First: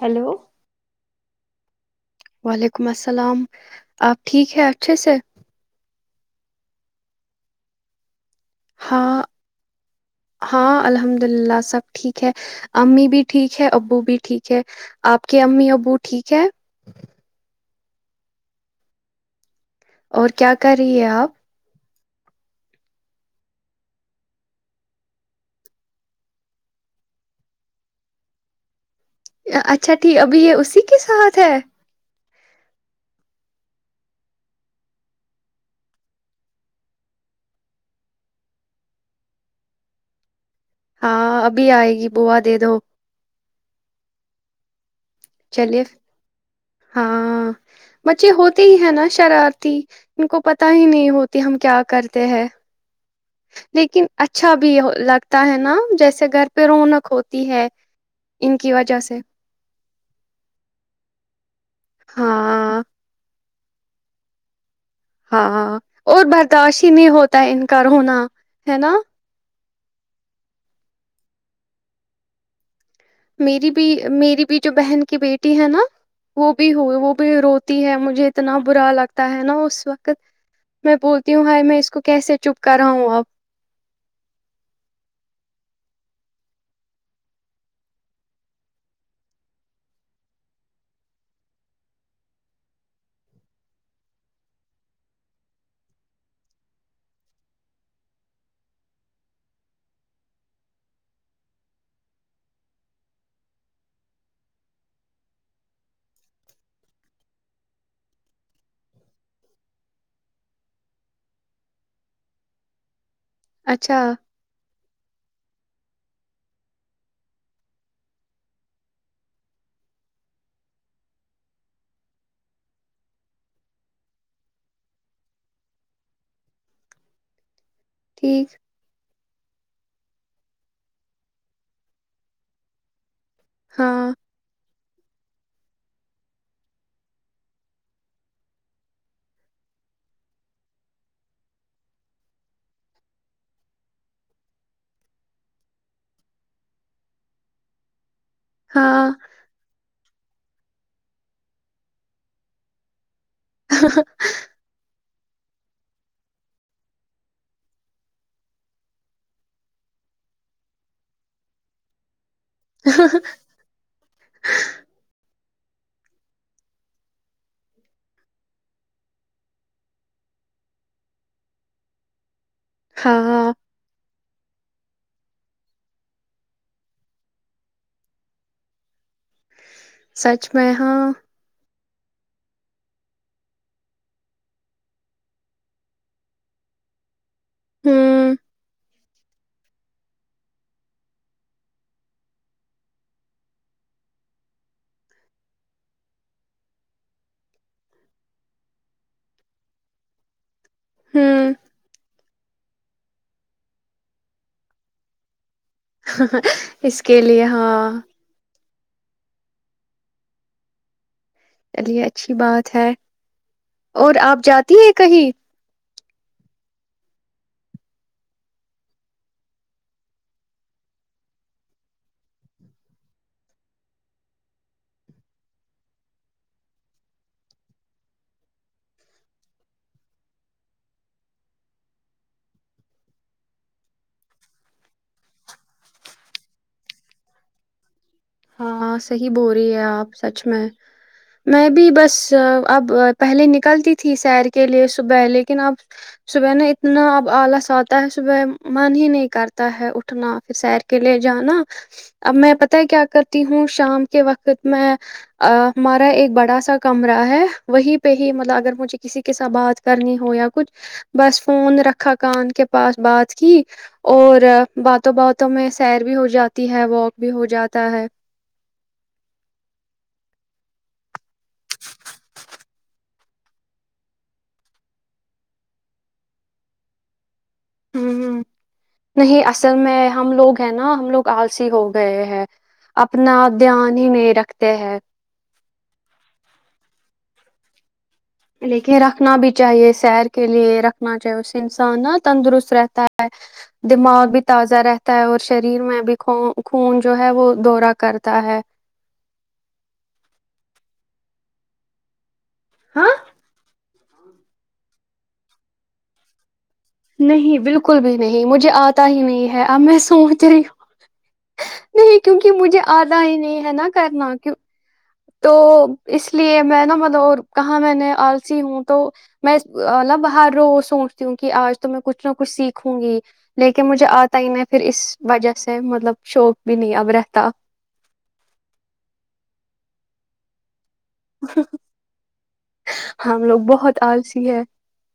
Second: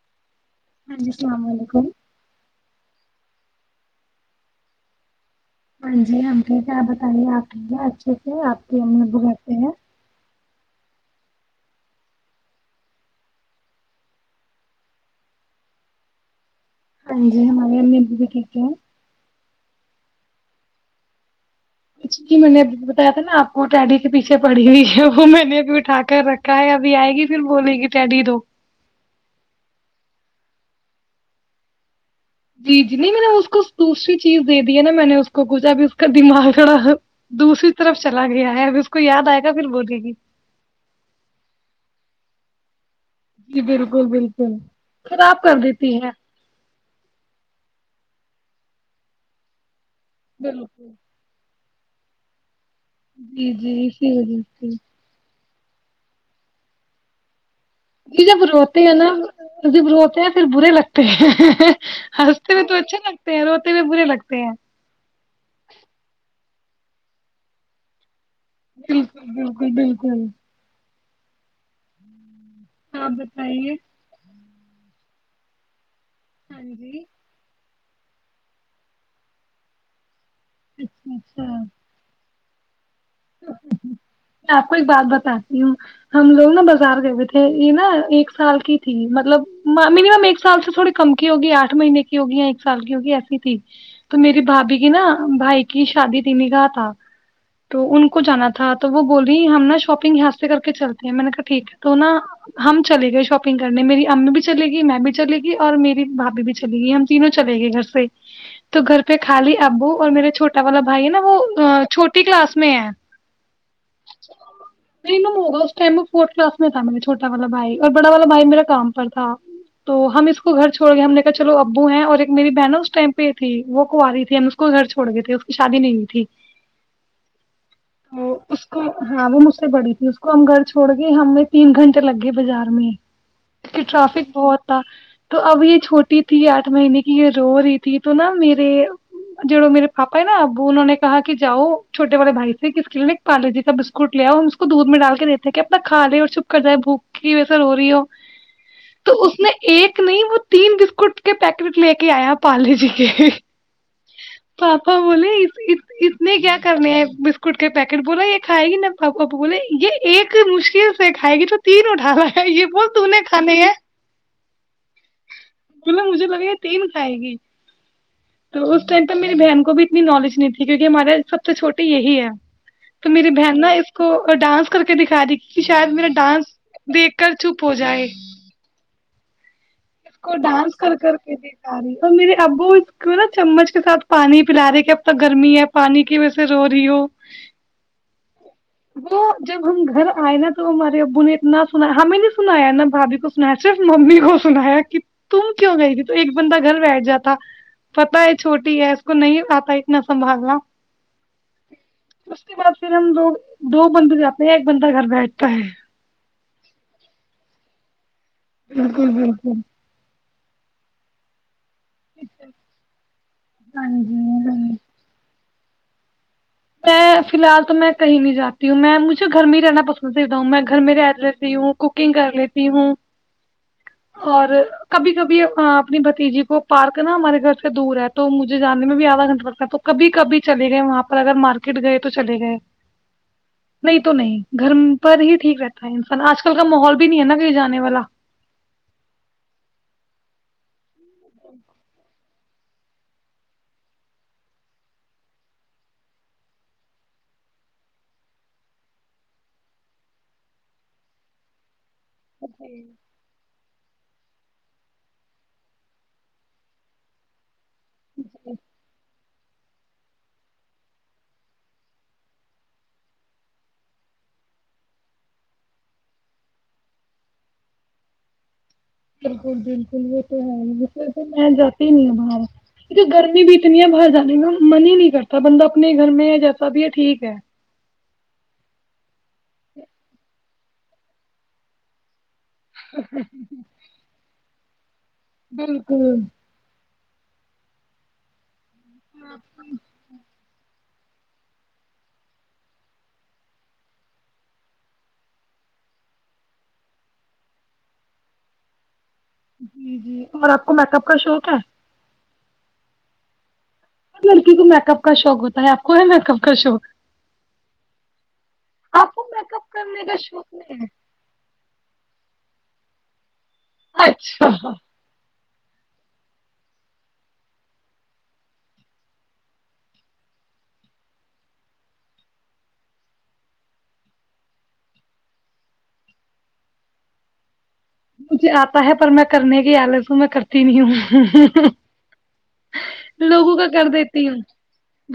Hello [inaudible] وعلیکم السلام آپ ٹھیک ہیں اچھے سے ہاں جی ہم ٹیک ہےپ بتائیے آپ ٹیک ہے آج آپ کی امی ہاں بگاتے ہیں ہاں الحمد للہ سب ٹھیک ہے امی بھی ٹھیک ہے ابو بھی ٹھیک ہے آپ کے امی ابو ٹھیک ہے ہاں جی ہمارے بھی ٹھیک ہے اور کیا کر رہی ہے آپ چی میں نے بتایا تھا نا آپ کو ڈٹیڈی کے پیچھے پڑی ہوئی ہے وہ میں نے ابھی اٹھا کر رکھا ہے ابھی آئے گی پھر بولے گی ٹیڈی دو اچھا ٹھیک ابھی یہ اسی کی سحھ ہے جی جی نہیں میں نے اس کو دوسری چیز دے د ہے نا میں نے اس کو کچھ ابھی اس کا دماغ بڑا دوسری طرف چلا گیا ہے اب اس کو یاد آئے گا پھر بولے گی ہاں ابھی آئے گی بووا دے دو جی بالکل بالکل خراب کر چلیے دیتی ہے ہاں بچے ہوتے ہی ہیں نا شرارتی ان کو پت ہی بالکل نہیں ہوتی ہم کیا کرتے ہیں جی جی لیکن اسی وجہ اچھا بھی سے لگتا ہوتا ہے نا جیسے گھر پہ رونق ہوتی ہے ج جو ان کی بروتے ہیں وجہ نا سے ج بروتے پھر برے لگتے ہیں ہنستے ہو تو ہاں اچھا لگتے ہیں رو برے لگتے ہیں ہاں ہاں اور برداشت ہی نہیں ہوتا ہے ان کا ہونا بالکل بالکل بالکل بالکل آپ میری بتائیے بھی میری بھی جو بہن کی بیٹی ہے نا وہ ہاں بھی ہو جی وہ بھی رو تی ہے مجھے اتنا برا لگتا ہے نا اس وقت میں اچھا بولتی اچھا ہوں ہائی میں اس کو کیسے چپ کر رہا ہوں اب میں آپ کو ایک بات بتا ہم لوگ نا بازار گئے ہوئے تھے یہ نا ایک سال کی تھی مطلب مینمم ایک سال سے تھوڑی کم کی ہوگی آٹھ مہینے کی ہوگی یا ایک سال کی ہوگی ایسی تھی تو میری بھابھی کی نا بھائی کی شادی تین کااہ تھا تو ان کو جانا تھا تو وہ بولی ہم نا شاپنگ یہاں سے کر کے چلتے ہیں میں نے کہا ٹھیک ہے تو نا ہم چلے گئے شاپنگ کرنے میری امی بھی چلے گی میں بھی چلے گی اور میری بھابھی بھی چلے گی ہم تینوں چلے گئے گھر سے تو گھر پہ خالی ابو اور میرا چھوٹا والا بھائی ہے نا وہ چھوٹی کلاس میں اچھا نہیں ن ہوگ اس ٹائم میں فورتھ کلاس میں تھا م چھوٹا والا بھائی اور بڑا والا بھائی میرا کام پر تھا تو ہم اس کو گھر چھوڑ گئے ہم نے کہا چلو ابو ہیں اور ایک میری بہن ہے اس ٹائم پہ تھی وہ کنوی تھی ہم اس کو گھر چھوڑ گئے تھے اس کی شادی نہیںئی تھی تو ٹھیک اس کو ہاں وہ مجھ سے بڑی تھی اس کو ہم گھر چھوڑ گئے ہمیں تین گھنٹے لگ گئے بازار میں ک ہاں ٹرافک بہت تھا تو اب یہ چھوٹی تھی آٹھ مہینے کی یہ رو رہی تھی تو نہا میرے جو میرے پاپا ہے نا ابو انہوں نے کہا کہ جاؤ چھٹے والے بھائی سے کہ اسس لیے نے پالوی کا بسکٹ لیا ہم اس کو دودھ میں ڈال کے دیتے ہیں کہ اپنا کا لے اور چھپ کر جائے بوک کی ویسے رو رہی ہو ہاں تو اس نے ایک نہیں بول تین بسکٹ کے پیکٹ لے کے آیا پالے جی کے پاپا [unintelligible] بولے اتنے گیس کرنے بسکٹ کے پیکٹ بولا یہ کھائے گی نہ پاپا پاپو بولے یہ ایک مشکل سے کھائے گی تو تین اٹھالا یہ ب تیں کھانے ہے بلا مجھے لگے گا تیین کھائے گی تو اس ٹائم پر میری بہن کو بھی اتنی نالج نہیں تھی کیونکہ ہمارا سب سے چھوٹی یہی ہے تو میری ہاں بہن نہا اس کو ڈانس کر کے دکھا دی کہ شاید میرا ڈانس دیکھ کر چھپ ہو جائے اس کو سچ میں ڈانس ہاں کر کر کے اور میرے ابو اس کو نا چمچ کے ساتھ پانی پلا رہے کہ اب تک گرمی ہے پانی کی وجہ سے رو رہی ہو ہاں وہ جب ہم گھر آئے نا تو ہمارے ابو نے اتنا سنا ہمیں نہیں سنایا نہا بھابھی کو سنایا صرف ممی کو سنایا کہ تم کیوں گئی تھی تو ایک بندہ گھر بیٹھ جاتا پتا ہے چھوٹی ہے اس کو نہیں آتا اتنا سنبھالنا ہوں اس کے بعد پھر ہم لوگ دو بندے جاتے ہیں ایک بندہ گھر بیٹھتا ہے ہ اس کے لیے ہاں بالکل بالکل چلیے اچھی بات ہے ہاں اور آپ جی ہاں جاتی جی۔ ہے کہیں میں فی الحال تو میں کہیں نہیں جاتی ہوں میں مجھے گھر میں ہی رہنا پسند کر رہ ہوں میں گھر میں رہ لیتی ہوں کوکنگ کر لیتی ہوں اور کبھی کبھی اپنی بھتیجی کو پارک نا ہمارے گھر سے دور ہے تو مجھے جانے میں بھی آدھا گھنٹہ لگتا ہے تو کبھی کبھی چلے گئے وہاں پہ اگر مارکیٹ گئے تو چلے گئے نہیں تو نہیں گھر پر ہی ٹھیک رہتا ہے انسان آج کل کا ماحول بھی نہیں ہے نا کہیں جانے والا ہاں صحیح بول رہی ہے آپ سچ میں میں بھی بس اب پہلے نکلتی تھی سیر کے لیے صبح لیکن اب صبح نا اتنا اب آلس آتا ہے صبح من ہی نہیں کرتا ہے اٹھنا پھر سیر کے لیے جانا اب میں پتتا ہے کیا ہوں شام کے وقت میں ہمارا ایک بڑا سا کمرہ ہے وہی پہ ہی مطلب اگر مجھے کسی کے ساتھ بات کرنی ہو یا کچھ بس فون رکھا کان کے پاس بات کی اور باتوں باتوں میں سیر بھی ہو جاتی ہے واک بھی ہو جاتی ہے بالکل بالکل وہ تو ہے ہییسے تو میں جاتی ہی نہیں ہ باہر گرمی بھی اتنی ہے باہر جانے میں من ہی نہیں کرتا بندہ اپنے گھر میں جیسا بھی ہے ٹھیک ہے ہ ہ نہیں اصل میں ہم لوگ ہے نا ہم لوگ آلسی ہو گئے ہیں اپنا دھیان ہی نہیں رکھتے ت ہے [inaudible] بالکل لیکن رکھنا بھی چاہیے سیر کے لیے رکھ نا چاہیے اس سے انسان نا تندرست رہتا ہے دماغ بھی تازہ رہتا ہے اور شریر میں بھی خون جو ہے وہ دورہ کرتا ہے جی جی اور آپ کو میک اپ کا شوق ہے ہاں ہر لڑکی کو میک اپ کا شوق ہوتا ہے آپ کو ہے میک اپ کا شوق نہیں بالکل بھی نہیں مجھے آتا آپ ہی کو نہیں میک ہے اپ اب میں کرنے کا سوچ شوق رہی ہوں نہیں ہے نہیں کیونکہ مجھے آدا ہی نہیں [unintelligible] نہا کرنا اچھا کی [unintelligible] تو اس لیے میں نا مطلب کہاں میں نے آلسی ہوں تو میں ن باہر روز سوچتی ہوں کہ آج تو میں کچھ نہ کچھ سیکھوں گی لیکن مجھے آتا ہی میں پھر اس وجہ سے مطلب شوق بھی نہیں اب رہتا مجھے آتا ہے پر میں کرنے کی حالت ہوں میں کرتی نہیں ہوں ہم لوگوں لوگ کا کر بہت دیتی ہوں آلسی ہے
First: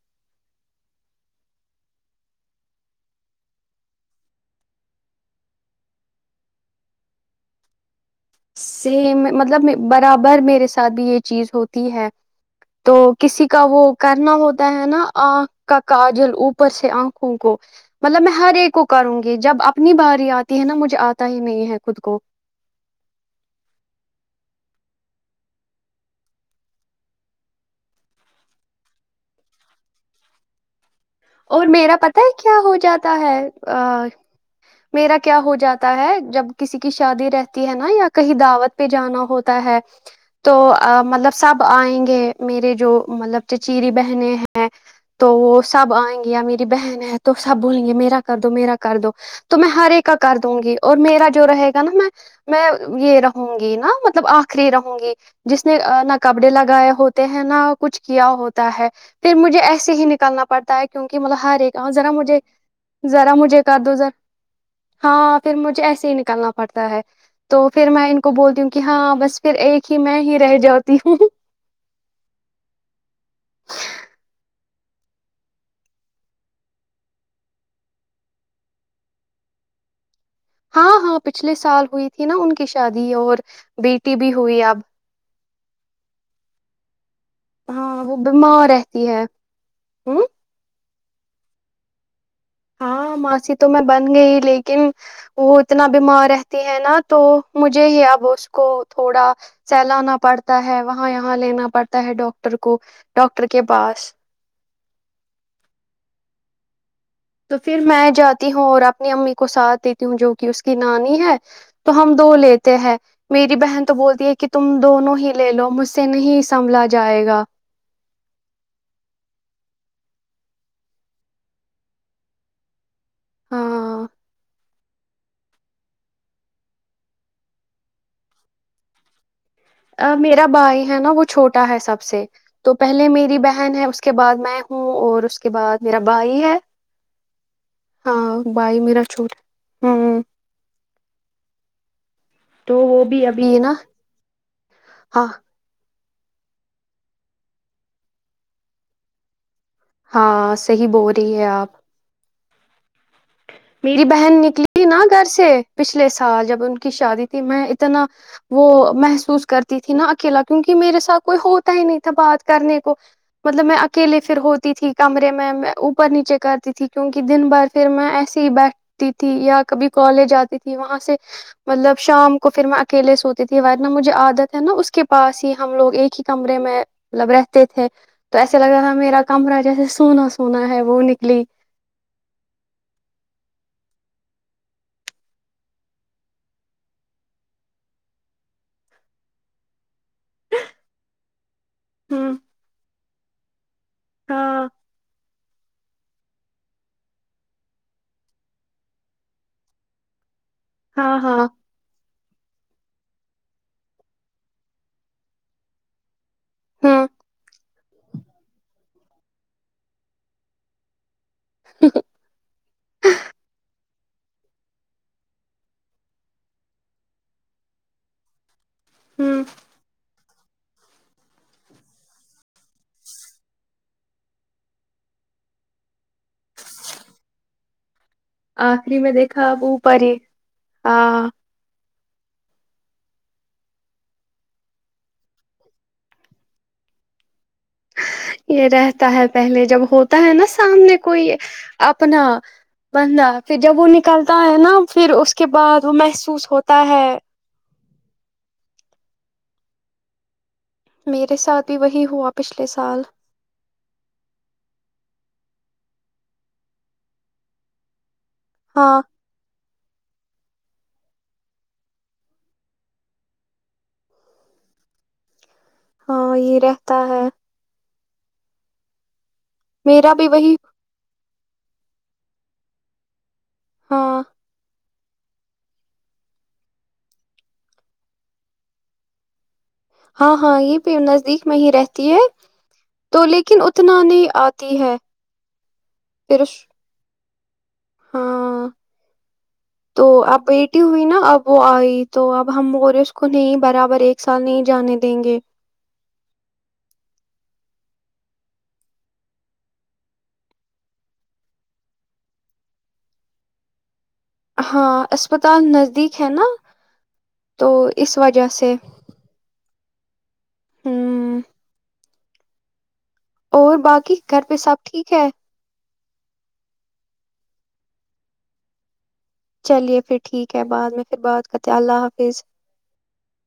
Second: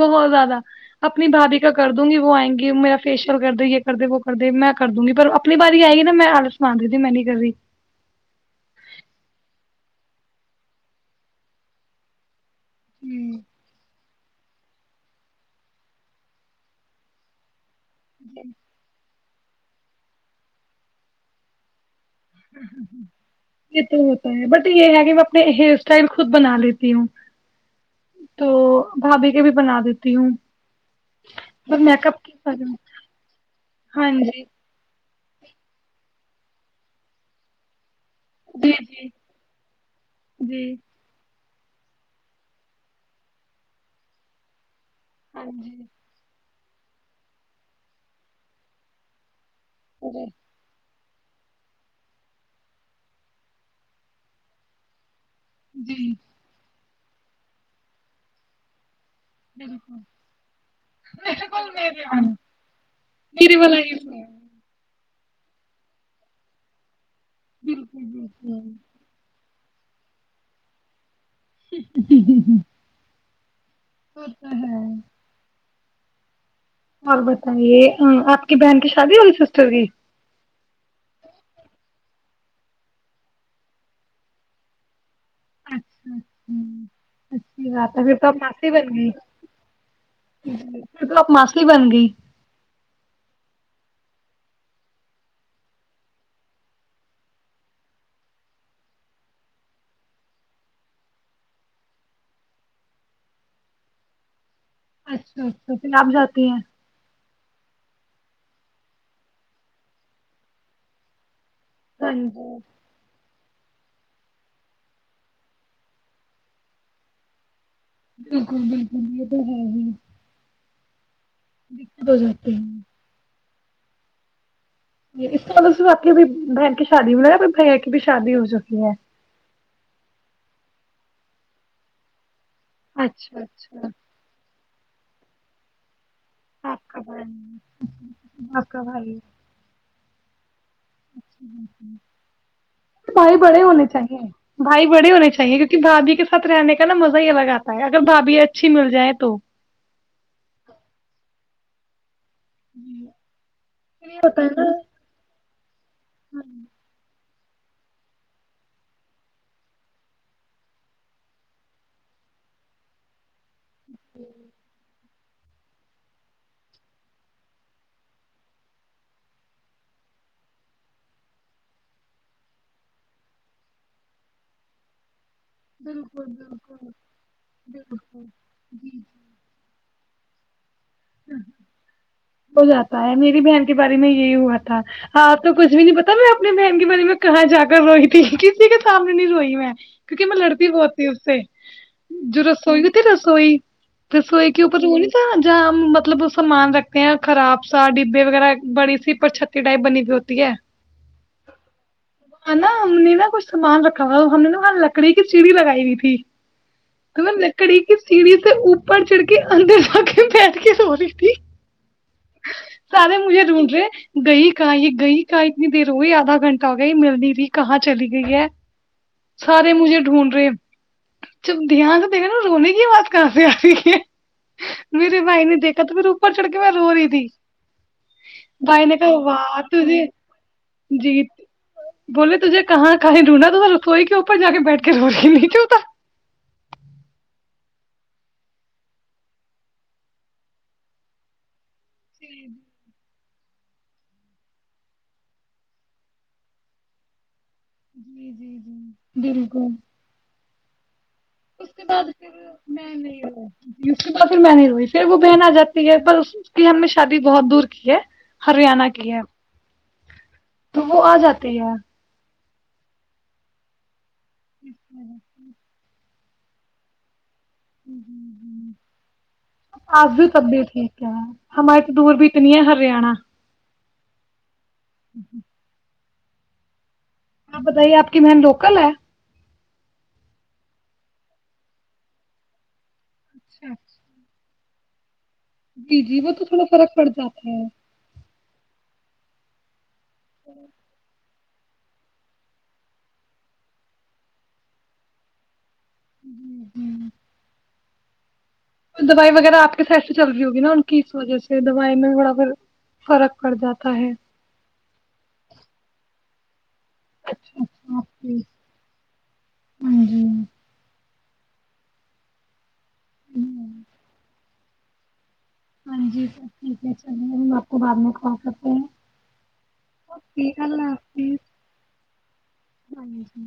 بہت زیادہ اپنی بھابھی کر دوں گی وہ آئیں گی میرا فیشیئل کر د یہ کر دے وہ کر دے میں کر دوںی پر اپنی باری آئے گی نا میں حالت سنا دی تی میں نہیں کر رہی سے مطلب برابر میرے ساتھ بھی یہ چیز ہوتی ہے تو ہوں کسی کا وہ کرنا ہوتا ہے نا آنکھ کا کاجل اوپر سے آنکھوں کو مطلب میں ہر ایک کو کروں گی یہ جب اپنی باری آتی ہے نا مجھے آتا ہی نہیں ہے خود کو یہ تو ہوتا ہے بٹ یہ ہے کہ میں اپنے ہیئر اسٹائل خود بنا لیتی ہوں تو بھاابھی کے بھی بنا دیتی ہوں اور پر میرا میک پتا اپ ہے کی کیا ہو وجہ- جاتا ہے ا ہاں جی میرا کیا ہو جاتا ہے جب کسی کی شادی رہتی ہے نا یا کہیں جی دعوت پہ جی جانا ہوتا ہے تو جی مطلب سب آئیں گے میرے جو مطلب چچیری بہنیں ہیں تو ہاں وہ جی سب آئیں میری بہن ہے تو سب بولیں گے میرا کر دو میرا کر دو تو میں ہر ایک کا کر دوں گی اور میرا جو رہے گا نا میں میں یہ رہوں گی نا مطلب آخری رہوں گی جس نے جی نہ جی کپڑے لگائے ہوتے ہیں نہا کچھ کیا ہوتا ہے پھر مجھے ایسے بالکل ہی نکلنا پڑتا ہے کیونکہ مطلب ہر بالکل ایک میرے ذرا والا مجھے ذرا میرے مجھے کر والا دو ہی ذرا ہاں پھر مجھے ایسے ہی نکلنا پڑتا ہے تو پھر بالکل میں ان کو بالکل بولتی ہوں کہ ہاں بس پھر ایک ہی میں ہی رہ جاتی ہوں [inaudible] وہ تو ہیں اور بتائیے آپ کی بہن کی شادی والی سسٹر کی ہاں ہاں پچھلے سال ہوئی تھی نا ان کی شادی اور بیٹی بھی ہوئی اب اچھا اچھا اچھی بات ہے ہاں پھر وہ تو اب ماسی بیمار بن رہتی گئی ہے ہ پھر تو آپ ماسلی بن گئی ہاں ماسی تو میں بن گئی لیکن وہ اتنا بیمار رہتی ہے نا تو مجھے ہی اب اس کو تھوڑا سہلانا پڑتا ہے وہاں یہاں لینا پڑتا ہے ڈاکٹر کو ڈاکٹر کے پاس اچھا اچھا پھر آپ جاتی ہیں تو پھر میں جاتی ہوں اور اپنی امی کو ساتھ دیتی ہوں جو کہ اس کی نانی ہے تو ہاں ہم دو جی لیتے ہیں میری بہن تو بولتی ہے کہ تم دونوں ہی لے لو مجھ سے نہیں سنبھلا جائے گا بالکل بالکل یہ تو ہے ہی دققت ہو جاتی ہیں ہاں اس مطلب صرف آپ کی بہن کی شادی میںیا بھیا کی بھی شادی ہو چکی ہے ا میرا بھائی ہے نا وہ چھوٹا ہے سب سے تو پہلے میری اچھا بہن ہے اچھا اس کے بعد میں ہوں اور اس کے بعد میرا بائی ہے آپ کا بھائی ہاں آپ بائی کا میرا بھائی چھوٹا تو وہ [inaudible] بھی بھائی ابھی بڑے نا ہونے چاہیے بھائی بڑے ہاں ہونے چاہیے کیونکہ بھ بھیی کے ساتھ رہنے کا نا مزہ ہی الگ آتا ہے اگر بھابھی اچھی مل جائے تو ہاں صحی بول رہی ہے آپ [inaudible] میری بہن نکلی نا گھر سے پچھلے سال جب ان کی شادی میں اتنا وہ محسوس کرتی تھی نا اکیلا کیونکہ میرے ساتھ کوئی ہوتا ہی نہیں تھا بات کرنے کو مطلب میں اکیلے پھر ہوتی تھی کمرے میں اوپر نیچے کرتی تھی کیونک دن بار پھر میں ای بیٹھتی تھی یا کبھی کالج جاتی تھی وہاں سے مطلب شام کو پھر میں اکیلے سوتی تھی ورنہ مجھے عادت ہے نا اس کے پاس ہی ہم لوگ ایک ہی کمرے میں ملب رہتے تھے تو ایسے لگ رہا تھا میرا کمرہ جیسے سونا سونا ہے وہ نکلی ہو جاتا میری بہن کے بارے میں یہی ہوا تھا آپ تو کچھ بھی نہیں پتا میں اپنے بہن کے بارے میں کہاں جا کر روئی تھی کسی کے سامنے نہیں روئی میں کیونکہ میں لڑکی بہت تھی اس سے ہ جو رسوئی ہوتیھی رسوئی رسوئی ہاں کے اوپر وہ نہیں تھا ج مطلب وہ سامان رکھتے ہیں خراب سا ڈبے وغیرہ بڑی سی پرر چھتی ٹائپ بنی ہوئی ہوتی ہے ہاں ہاں وہاں نا ہم نے نا کچھ سامان رکھا ہوا ہم نے نااں لکڑی کی سیڑھی لگائی ہوئی تھی ہوں تو وہ لکڑی کی سیڑھی سے اوپر چڑھ کے اندر ر کے ہوی سارے مجھے ڈھونڈ رہے گئی کہاں یہ گئی کہاں اتنی روئی آدھا گھٹہ ہو گیا ملنی رہی کہاں چلی گئی ہے ہوں سارے مجھے ڈھونڈ چب دیاان کے دنے ن رونے کی بات کہاں سے آ رہیی ہے میرے بھائی نے دیکھا تو پھر اوپر چڑھ کے میں رو رہی تھی بائی نے آخری میں کہ و دیکھا اب اوپر تے ہی جی ہاں بولے تھے کہاں کہیں رونا تو رسوئی کی اوپر جا کے بیٹھ کے روی نہیں کیوںتا یہ رہتا ہے پہلے جب ہوتا ہے نا سامنے کوئی یہ اپنا جی بندہ پھر جب وہ نکلتا ہے نا پھر اس کے بعد وہ محسوس ہوتا ہے جی جی جی بالکل میرے ساتھ اس بھی کے بعد وہی پھر ہوا پچھلے میں سال نہیں اس کے بعد پھر میں نہیں روئی پھر وہ بہن آ جاتی ہے پر اس کی ہم نے شادی بہت دور کی ہے ہریانہ ہاں کی ہے تو وہ آ جاتی ہے [inaudible] ہاں یہ رہتا ہے ہ ہ ہ آج میرا بھی تب وہی بھی ٹھیک کیا ہے ہماریے تو دور بھی اتنی ہے ہرانہ ہاں ہ ہوں آپ بتائیے آپ کی بہن لوکل ہے ہاں ہاں یہ بھی نزدیک میں ہی رہتی ہے تو لیکن اچھا اتنا نہیں آ ہے جی جی وہ پھر تو تھوڑا فرق پڑ جاتا ہی ہاں تو اپ بیٹی ہوئی نا اب وہ آئی تو اب ہم اور اس کو نہیں برابر ایک سال نہیں جانے دیں گے جی ہی دوائی وغیرہ آپ کے سحر سے چل رہی ہوگی نا ان کی اس وجہ سے دوائی میں تھوڑا پھر فرق پڑ جاتا ہے ہاں اسپتال نزدیک ہے نا تو اس وجہ سے ہاں جی ہوں اور باقی گھر پہ سب ٹھیک ہے ہاں جی سب ٹھیک ہے چلیے ہم آپ کو بعد میں کال کرتے ہیں چلیے پھر ٹھیک ہے بعد میں پھر بات کرتے اللہ حافظ بائے جی۔